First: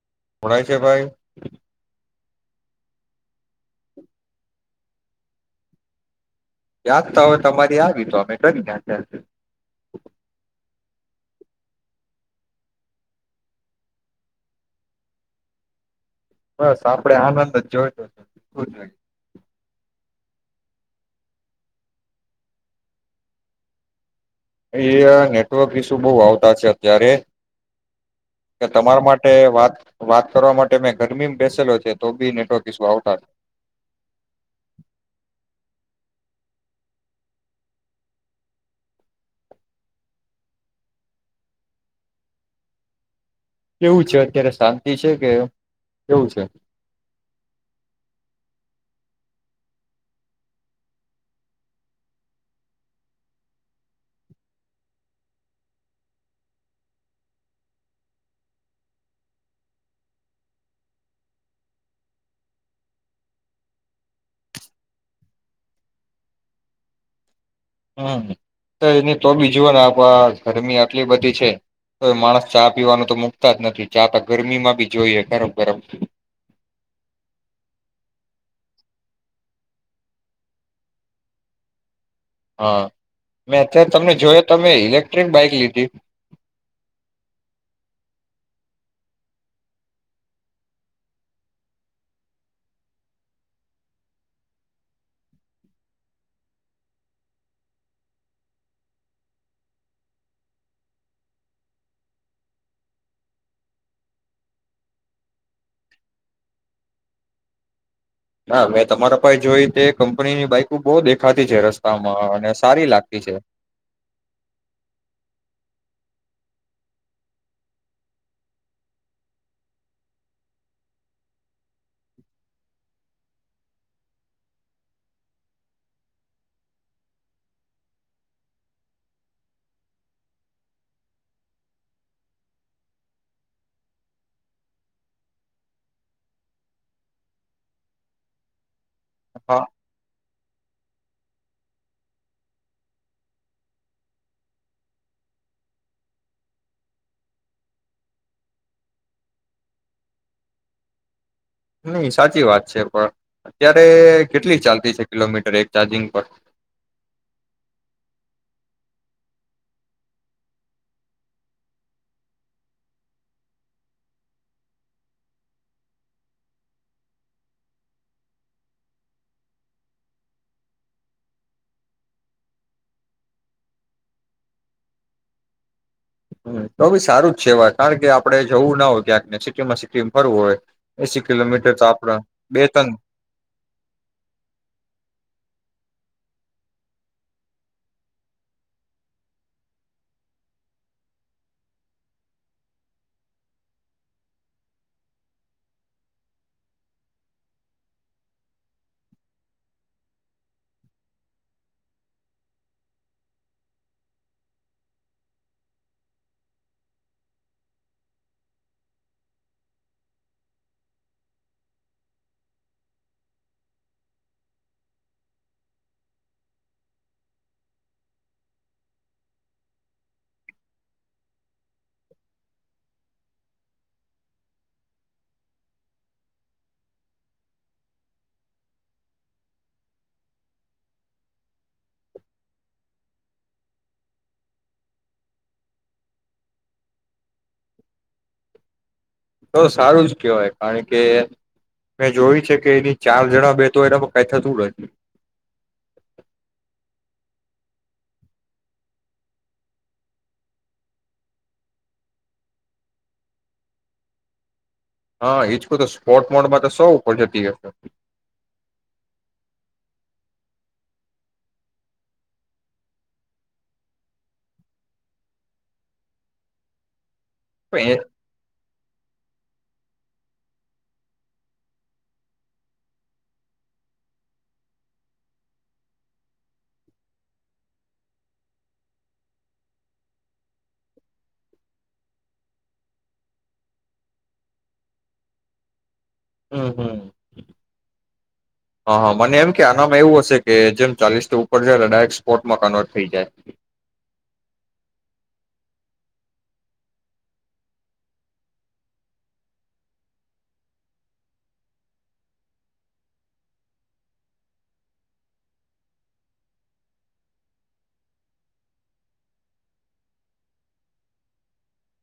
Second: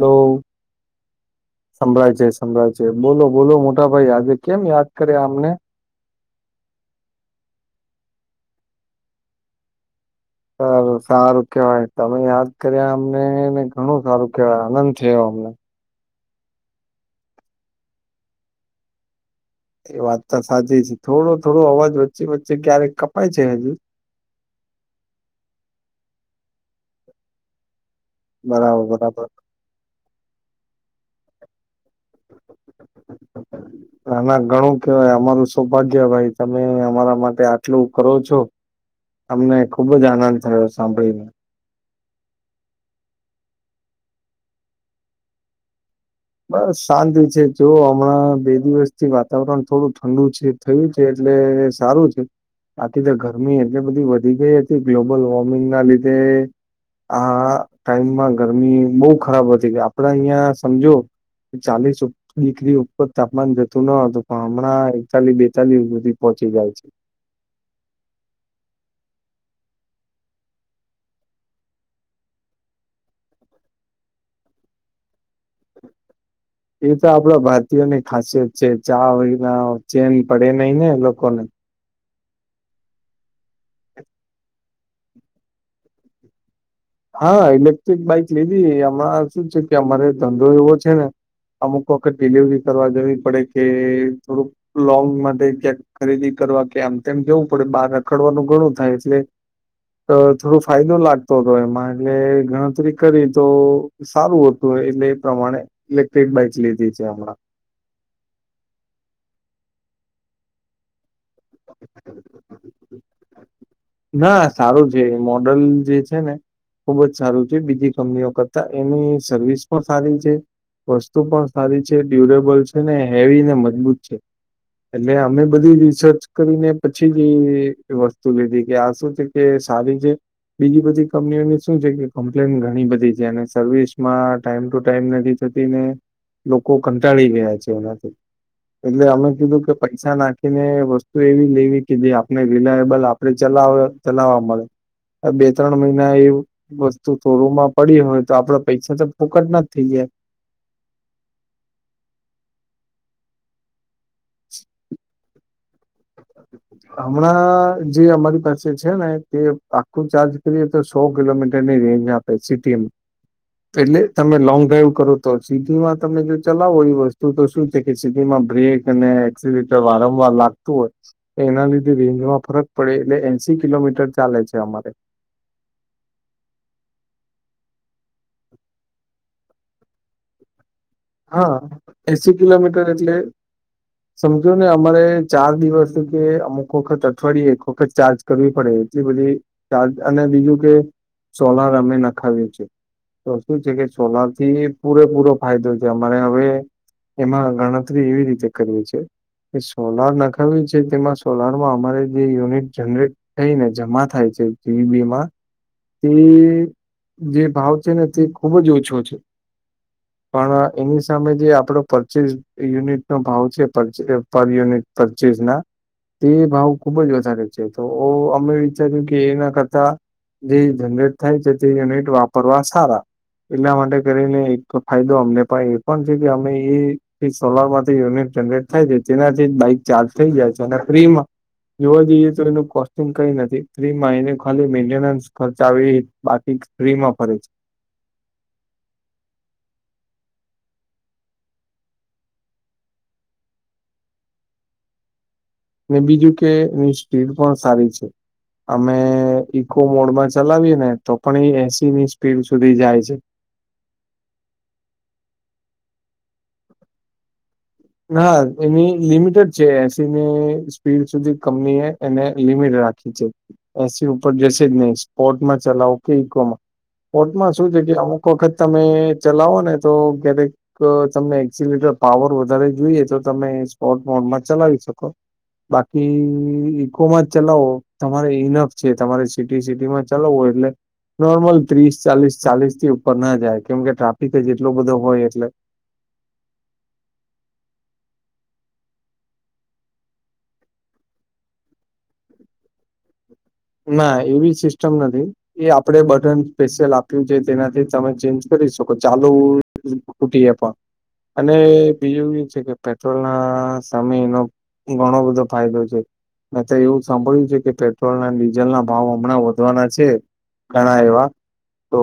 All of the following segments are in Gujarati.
હલો પડાઈ છે ભાઈ. સમ્રાજ બોલો બોલો મોટાભાઈ આજે કેમ યાદ કરે આમને યાદ તો હવે તમારી આવી તો અમે કરી સારું કેવાય તમે યાદ કર્યા અમને ને ઘણું સારું કેવાય આનંદ થયો અમને. બસ આપડે આનંદ જ જોઈતો છે જોઈ. એ વાત તો સાચી છે થોડો થોડો અવાજ વચ્ચે વચ્ચે ક્યારેક કપાય છે હજુ. અયા નેટવર્ક ઈસ્યુ બહુ આવતા છે અત્યારે કે બરાબર તમારા બરાબર માટે વાત વાત કરવા માટે મેં ગરમીમાં બેસેલો છે. તો બી નેટવર્ક ઇસ્યુ આવતા છે. એના ઘણું કેવાય અમારું સૌભાગ્ય ભાઈ. તમે અમારા માટે આટલું કરો છો અમને ખુબ જ આનંદ થયો સાંભળીને. કેવું છે અત્યારે શાંતિ છે કે કેવું છે બસ શાંતિ છે જો હમણાં બે દિવસ થી વાત વાતાવરણ થોડું ઠંડુ છે થયું છે એટલે સારું છે બાકી તો ગરમી એટલી બધી વધી ગઈ હતી ગ્લોબલ વોર્મિંગ ના લીધે આ ટાઈમમાં ગરમી બહુ ખરાબ હતી ગ આપડા અહિયાં સમજો. ચાલીસ ડિગ્રી ઉપર તાપમાન જતું ન હતું પણ હમણાં એકતાલીસ બેતાલીસ સુધી પહોંચી જાય છે. હમ તો એની તો બી જોુઓ ને આપ ગરમી આટલી બધી છે તો માણસ ચા પીવાનું તો મુૂકતા જ નથી ચા તો ગરમી માં બી જોઈએ. ગરમ ગરમ એ તો આપણા ભારતીયો ની ખાસિયત જે ચા વિના ચેન પડે નઈ ને લોકોને. હા મેં અત્યારે તમને જોયો તોમે ઇલેક્ટ્રિક બાઈક લીધી. હા ઇલેક્ટ્રિક બાઈક લીધી હમણા શું છે કે અમારે ધંધો એવો છે ને અમુક વખત ડિલિવરી કરવા જવી પડે કે થોડુંક લોંગ માટે ક્યાંક ખરીદી કરવા કે આમ તેમ જવું પડે બહાર રખડવાનું ઘણું થાય એટલે તો થોડો ફાયદો લાગતો તો એમાં એટલે ગણતરી કરી તો સારું હતું એટલે એ પ્રમાણે ઇલેક્ટ્રિક બાઈક લીધી છે હમણાં ના મેં તમારા પાહે જોઈ તે કંપનીની બાઈકુ બહુ દેખાતી છે રસ્તામાં અને સારી લાગતી છે. ના સારું છે મોડલ જે છે ને ખુબ જ સારું છે. બીજી કંપનીઓ કરતા એની સર્વિસ પણ સારી છે. વસ્તુ પણ સારી છે ડ્યુરેબલ છે ને હેવી ને મજબૂત છે એટલે અમે બધી રિસર્ચ કરીને પછી જ ઈ વસ્તુ લીધી કે આ શું છે કે સારી છે બીજી બધી કંપનીઓની શું છે કે કમ્પ્લેન ઘણી બધી છે. અને સર્વિસમાં ટાઈમ ટુ ટાઈમ નથી થતી ને લોકો કંટાળી ગયા છે એનાથી એટલે અમે કીધું હા કે પૈસા નાખી ને વસ્તુ એવી લેવી કે જે આપને રિલાયબલ આપણે ચલાવે ચલાવવા મળે. હવે બે ત્રણ મહિના એ વસ્તુ શોરૂમમાં પડી હોય તો આપડા પૈસા તો ફોકટ ના જ થઈ જાય. નહીં સાચી વાત છે પણ અત્યારે કેટલી ચાલતી છે કિલોમીટર એક ચાર્જિંગ પર હમણાં જે અમારી પાસે છે ને તે આખું ચાર્જ કરીએ તો સો કિલોમીટરની રેન્જ આપે સિટીમાં એટલે તમે લોંગ ડ્રાઈવ કરો તો સિટીમાં તમને જો ચલાવો એ વસ્તુ તો શું છે કે સિટીમાં બ્રેક અને એક્સિલેટર વારંવાર લાગતું હોય એના લીધે રેન્જમાં ફરક પડે એટલે એંશી કિલોમીટર ચાલે છે અમારે હહ તો પહી સારું જ છે વાત કારણ કે આપડે જવું ના હોય ક્યાંકને સિટીમાં સિટીમાં ફરું હોય એસી હા કિલોમીટર તો આપડા એંસી બે કિલોમીટર ત્રણ એટલે સમજોને અમારે ચાર દિવસ કે અમુક વખત અઠવાડિયે એક વખત ચાર્જ કરવી પડે એટલી બધી ચાર્જ અને બીજું કે સોલાર અમે નખાવ્યું છે તો શું છે કે સોલાર થી પૂરેપૂરો ફાયદો છે. અમારે હવે એમાં ગણતરી એવી રીતે કરવી છે કે સોલાર નખાવ્યું છે તેમાં સોલારમાં અમારે જે યુનિટ જનરેટ થઈને જમા થાય છે જીવીબીમાં તે જે ભાવ છે ને તે ખૂબ જ ઓછો છે પણ એની સામે જે આપડો પરચેસ યુનિટનો ભાવ છે પરચે એ પર યર યુનિટ પરચેસ ના તે ભાવ ખુબ જ વધારે છે તો અમે વિચાર્યું કે એના કરતા જે જનરેટ થાય છે તે યુનિટ વાપરવા સારા એટલા માટે કરીને એક ફાયદો અમને પણ એ પણ છે કે અમે એ એ સોલારમાંથી યુનિટ જનરેટ થાય છે તેનાથી જ બાઈક ચાર્જ થઈ જાય છે. અને ફ્રીમાં જોવા જઈએ તો એનું કોસ્ટિંગ કઈ નથી ફ્રીમાં એને ખાલી મેન્ટેનન્સ ખર્ચ આવે એ જ બાકી ફ્રીમાં ફરે છે. તો સારું જ કેહેવાય કારણ કે મેં જોયું છે કે એની ચાર જણા બે તો એનામાં કંઈ થતું નથી. ને બીજું કે એની સ્પીડ પણ સારી છે. અમે ઈકો મોડમાં ચલાવીએ ને તો પણ એ એંસીની સ્પીડ સુધી જાય છે. હહ ઈ જ કઉં તો સ્પોર્ટ મોડમાં તો સો ઉપર જતી હશે. ના એની લિમિટ જ છે એંસીની સ્પીડ સુધી કંપની એ એને લિમિટ રાખી છે. એંસી ઉપર જશે જ નહીં સ્પોર્ટમાં ચલાવો કે ઈકોમાં પોર્ટમાં શું છે પણ કે એ અમુક વખત તમે ચલાવો ને તો ક્યારેક તમને એક્સિલેટર પાવર વધારે જોઈએ તો તમે સ્પોર્ટ મોડમાં ચલાવી શકો. બાકી ઈકોમાં જ ચલાવો તમારે ઈનફ છે. તમારે સિટી સિટીમાં ચલાવો એટલે નોર્મલ ત્રીસ ચાલીસ ચાલીસ થી ઉપર ના જાય કેમકે ટ્રાફિક જ એટલો બધો હોય એટલે હમ હમ હહ હહ મને એમ કે આનામાં એવું હશે કે જેમ ચાલીસ થી ઉપર જાય એટલે ડાયરેક્ટ સ્પોટમાં કન્વર્ટ થઈ જાય. ના એવી સિસ્ટમ નથી એ આપણે બટન પેશિયલ આપ્યું છે તેનાથી તમે ચેન્જ કરી શકો ચાલુ તૂટીએ પણ અને બીજું એ છે કે પેટ્રોલ ના સામે એનો ઘણો બધો ફાયદો છે મેં તો એવું સાંભળ્યું છે કે પેટ્રોલના ડી ડીઝલના ભાવ હમણાં વધવાના છે ઘણા એવા તો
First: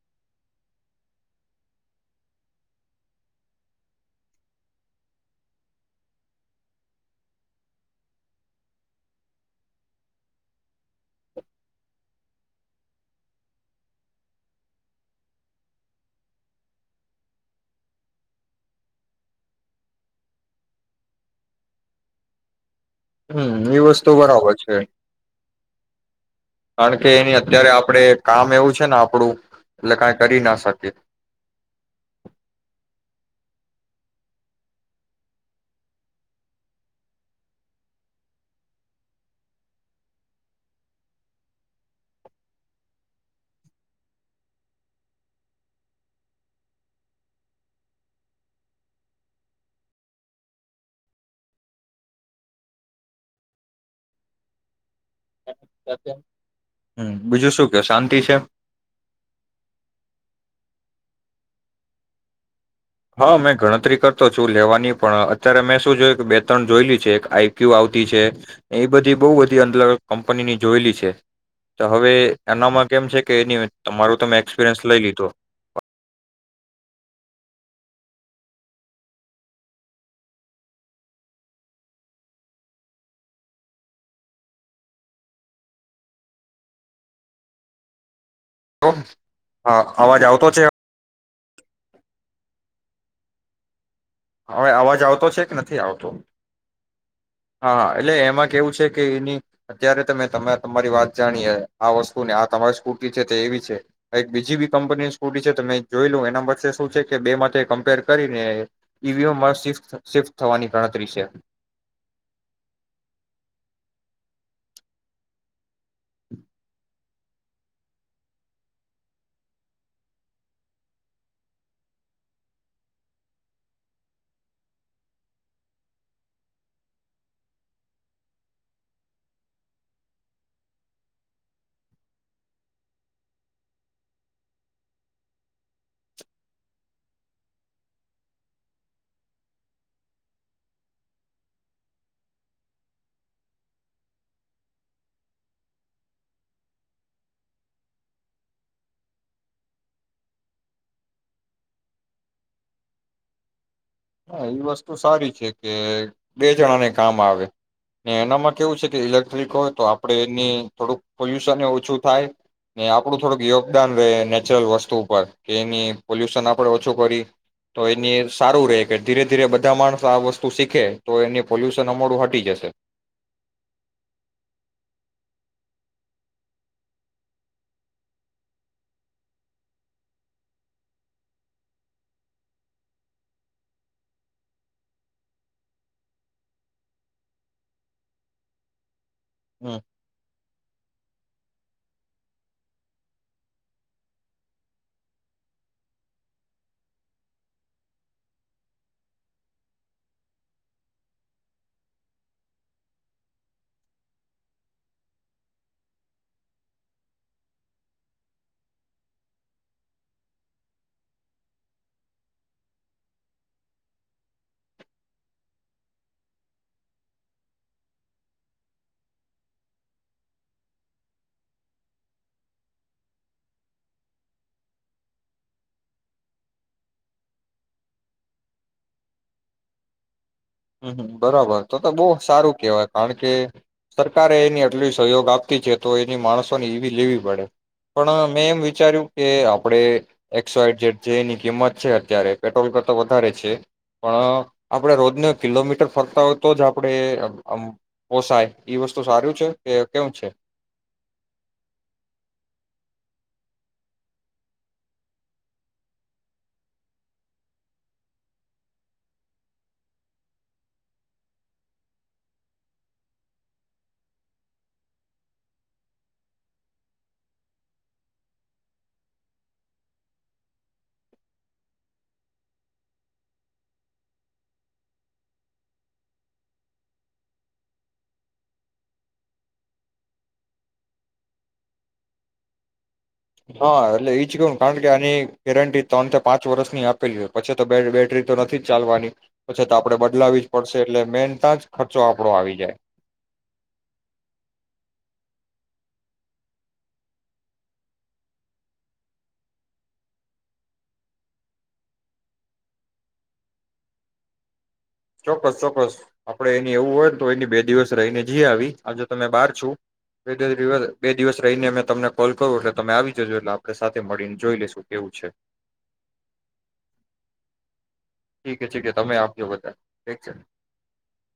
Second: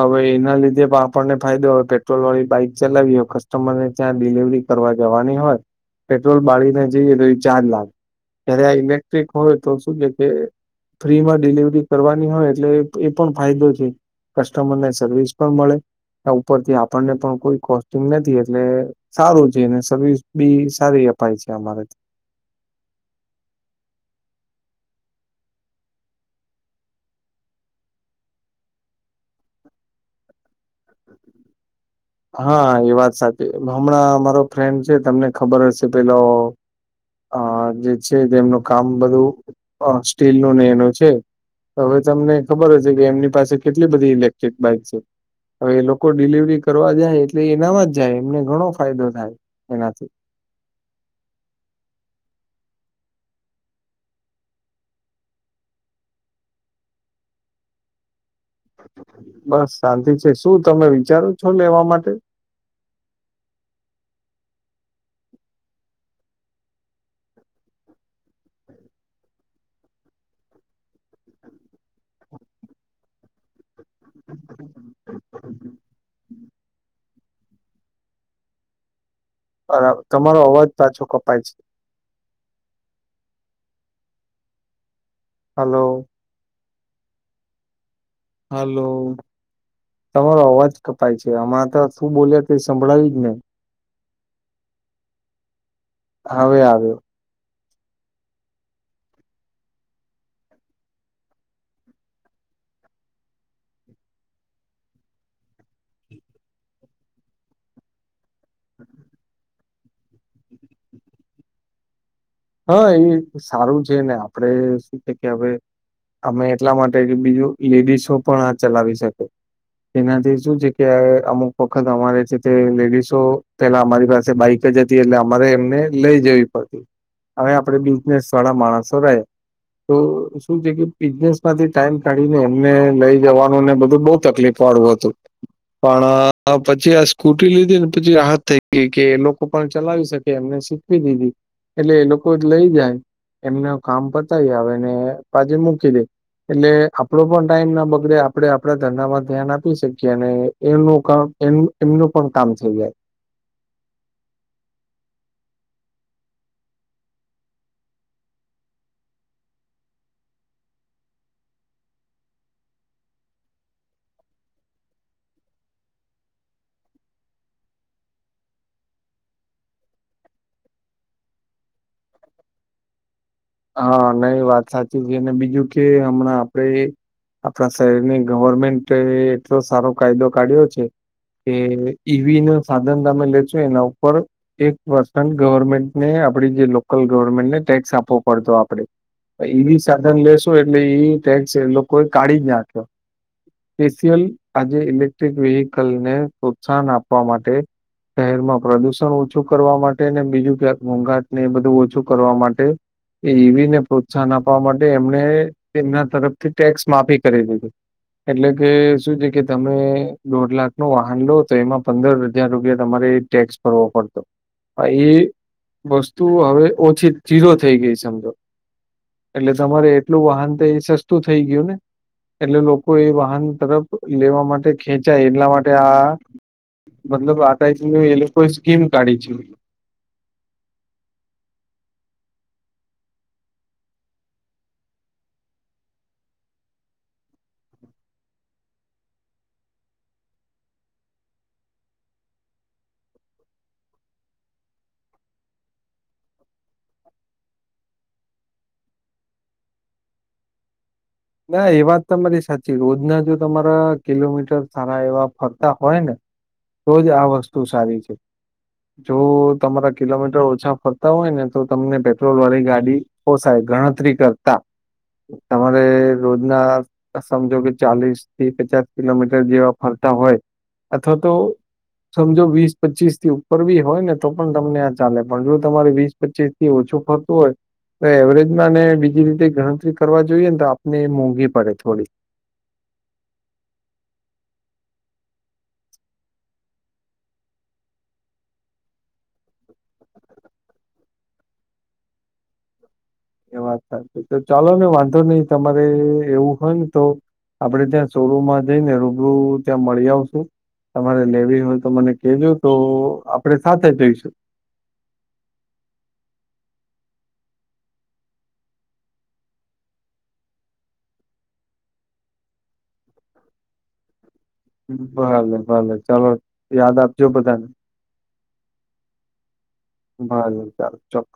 હવે એના લીધે પણ આપણને ફાયદો પેટ્રોલ વાળી બાઈક ચલાવી હોય કસ્ટમરને ત્યાં ડિલિવરી કરવા જવાની હોય પેટ્રોલ બાળીને જઈએ તો એ ચાર્જ લાગે જય્યારે આ ઇલેક્ટ્રિક હોય તો શું કે કે ફ્રીમાં ડિલિવરી કરવાની હોય એટલે એ એ પણ ફાયદો છે કસ્ટમરને સર્વિસ પણ મળે એ ઉપરથી આપણને પણ કોઈ કોસ્ટીગ નથી એટલે સારું છે અને સર્વિસ બી સારી અપાય છે અમારેથી હમ એ વસ્તુ બરાબર છે. કારણ કે એની અત્યારે આપડે કામ એવું છે ને આપણું એટલે કાઈ કરી ના શકી. હા એ વાત સાચી હમણાં અમારો ફ્રેન્ડ છે તમને ખબર હશે પેલો અ જે છે જેમનું કામ બધું અ સ્ટીલ નુ ને એનું છે હવે તમને ખબર હશે કે એમની પાસે કેટલી બધી ઇલેક્ટ્રિક બાઈક છે હવે એ લોકો ડિલિવરી કરવા જાય એટલે એનામાં જ જાય એમને ઘણો ફાયદો થાય એનાથી હમ બીજું શું ક્યો શાંતિ છે? બસ શાંતિ છે શું તમે વિચારો છો લેવા માટે હા મેં ગણતરી કરતો છું લેવાની પણ અત્યારે મેં શું જોયું કે બે ત્રણ જોયેલી છે એક આઈક્યુ આવતી છે એ બધી બઉુ બધી અલગ કંપનીની જોયેલી છે તો હવે એનામાં કેમ છે કે એની તમારું તમે એક્સપિરિયન્સ લઈ લીધો બરાબર તમારો અવાજ પાછો કપાય છે. હલો હલો હા તમારો આવતો છે અવાજ કપાય છે. કે આમાં ત શું બોલ્યા કંઈ સંભળાયું જ નહીં. હવે અવાજ આવતો છે કે નથી આવતો? હવે આવ્યો હા એટલે એમાં કેવું છે કે એની અત્યારે તમે તમે તમારી વાત જાણીએ આ વસ્તુ ને આ તમારી સ્કૂટી છે તે એવી છે કાંઈક બીજી બી કંપનીની સ્કૂટી છે તમે જોઈ લું એના વચ્ચે શું છે કે બે માંથી કમ્પેર કરી. એ મળ શિફ્ટ થવાની ગણતરી છે. હા એ સારું છે ને આપડે શું છે કે હવે અમે એટલા માટે કે બીજું લેડીસો પણ આ ચલાવી શકે એનાથી શું છે કે અમુક વખત અમારે છે તે લેડીસો પેલા અમારી પાસે બાઈક જ હતી એટલે અમારે એમને લઈ જવી પડતી. હવે આપણેે બિઝનેસ વાળા માણસો રહ તો શું છે કે બિઝનેસમાંથી ટાઈમ કાઢીને એમને લઈ જવાનુંને બધું બહ તકલીફ વાળું હતું પણ પછી આ સ્કૂટી લીધી ને પછી રાહત થઈ ગઈ કે એ લોકો પણ ચલાવી શકે એમને શીખવી દીધી. એટલે એ લોકો જ લઈ જાય એમનું કામ પતાય આવે ને પાછે મૂકી દે એટલે આપડો પણ ટાઈમ ના બગલે આપણે આપડા ધંધામાં ધ્યાન આપી શકીએ અને એનું કામ એ એમનું પણ કામ થઈ જાય. હા એ વસ્તુ સારી છે કે બે જણાને કામ આવે એનામાં કેવું છે કે ઈલેક્ટ્રિક હોય તો આપડે એની થોડુંક પોલ્યુશન ઓછું થાય ને આપણું થોડુંક યોગદાન રહે નેચરલ વસ્તુ ઉપર કે એની પોલ્યુશન આપડણે ઓછું કરી તો એની સારું રહે. કે ધીરે ધીરે બધા માણસ આ વસ્તુ શીખે તો એની પોલ્યુશન અમડું હટી જશે. હા ન એ વાત સાચી છે અને બીજું કે હમણાં આપડે આપણા શહેરની ગવર્મેન્ટ એટલો સારો કાયદો કાઢ્યો છે કે ઈવી ન સાધન તમે લેશો એના ઉપર એક પર્સન્ટ ગવર્મેન્ટને આપડી જે લોકલ ગવર્મેન્ટને ટેક્સ આપો. પડતો આપડે. હમ એવી સાધન લેેશ એટલે ટેક્સ એ લોકોએ કાઢી જ નાખ્યોલ આજે ઇલેક્ટ્રિક વેહકલને પ્રોત્સાહન આપવા માટે શહેરમાં પ્રદુષણ ઓછું કરવા માટે બીજું ક્યાંક મોોંઘાટને એ બધું ઓછું કરવા માટે એ એવીને પ્રોત્સાહન આપવા માટે એમણે એના તરફથી ટેક્સ માફી કરી દીધી એટલે કે શું છે કે તમે દોઢ લાખ ન વાહન લો તો એમાં પંદર હજાર રૂપિયા તમારે ટેક્સ ભરવો પડતો પણ એ વસ્તુ હવે ઓછી જીરો થઈ ગઈ સમજો એટલે તમારે એટલું વાહન તો એ સસ્તું થઈ ગયું ને એટલે લોકો એ વાહન તરફ લેવા માટે ખેંચાય એટલા માટે આ મતલબ આ એ લોકોએ સ્કીમ કાઢી છે. હમ બરાબર તો તો બહુ સારું કેહેવાય કારણ કે સરકારે એની આટલી સહયોગ આપતી છે તો એની માણસોને એવી લેવી પડે પણ મેં એમ વિચાર્યું કે આપણે એક્સોાઈડ જેટ જે એની કિંમત છે અત્યારે પેટ્રોલ કર તો વધારે છે પણ આપણે રોજને કિલોમીટર ફરતા હોય તો જ આપડણે પોસાય એઈ વસ્તુ સારું છે કે કેવ છે. ના એ વાત તમા તમારી સાચી રોજના જો તમારા કિલોમીટર સારા એવા ફરતા હોય ને તો જ આ વસ્તુ સારી છે જો તમારા કિલોમીટર ઓછા ફરતા હોય ને તો તમને પેટ્રોલ વાળી ગાડી પોસાય ગણતરી કરતા તમારે રોજના સમજો કે ચાલીસ થી પચાસ કિલોમીટર જેવા ફરતા હોય અથવા તો સમજો વીસ પચીસ થી ઉપર બી હોય ને તો પણ તમને આ ચાલે પણ જો તમારે વીસ પચીસ થી ઓછું ફરતું હોય તો એવરેજમાંને બીજી રીતે ગણતરી કરવા જોઈએ તો ને મોંઘી પડે થોડી. હા એટલે એ જ કેવું કારણ કે આની ગેરંટી ત્રણ થી પાંચ વર્ષની આપેલી હોય પછી તો બેટરી તો નથી ચાલવાની પછી તો આપડણે બદલાવી જ પડશે એટલે મેન તં જ ખર્ચો આપડો આવી જાય. એ વાત સાચી તો ચાલો ને વાંધો નહી તમારે એવું હોય ને તો આપડે ત્યાં શોરૂમમાં જઈને રૂબરૂ ત્યાં મળી આવશું તમારે લેવી હોય તો મને કજો તો આપણે સાથે જઈશું. ચોક્કસ ચોક્કસ આપડે એની એવું હોય ને તો એની બે દિવસ રહીને જી આવી આજે તમે બહાર છો બેિવ બે દિવસ રહીને અમે તમને કોલ કરું એટલે તમે આવી જજો એટલે આપણે સાથે મળીને જોઈ લેશું કેવું છે ભલે ભલે ચાલો યાદ આપજો બધાને. ઠીકે ઠી તમે આપજો બધા ઠીક છે. ભલે ચાલો ચોક્કસ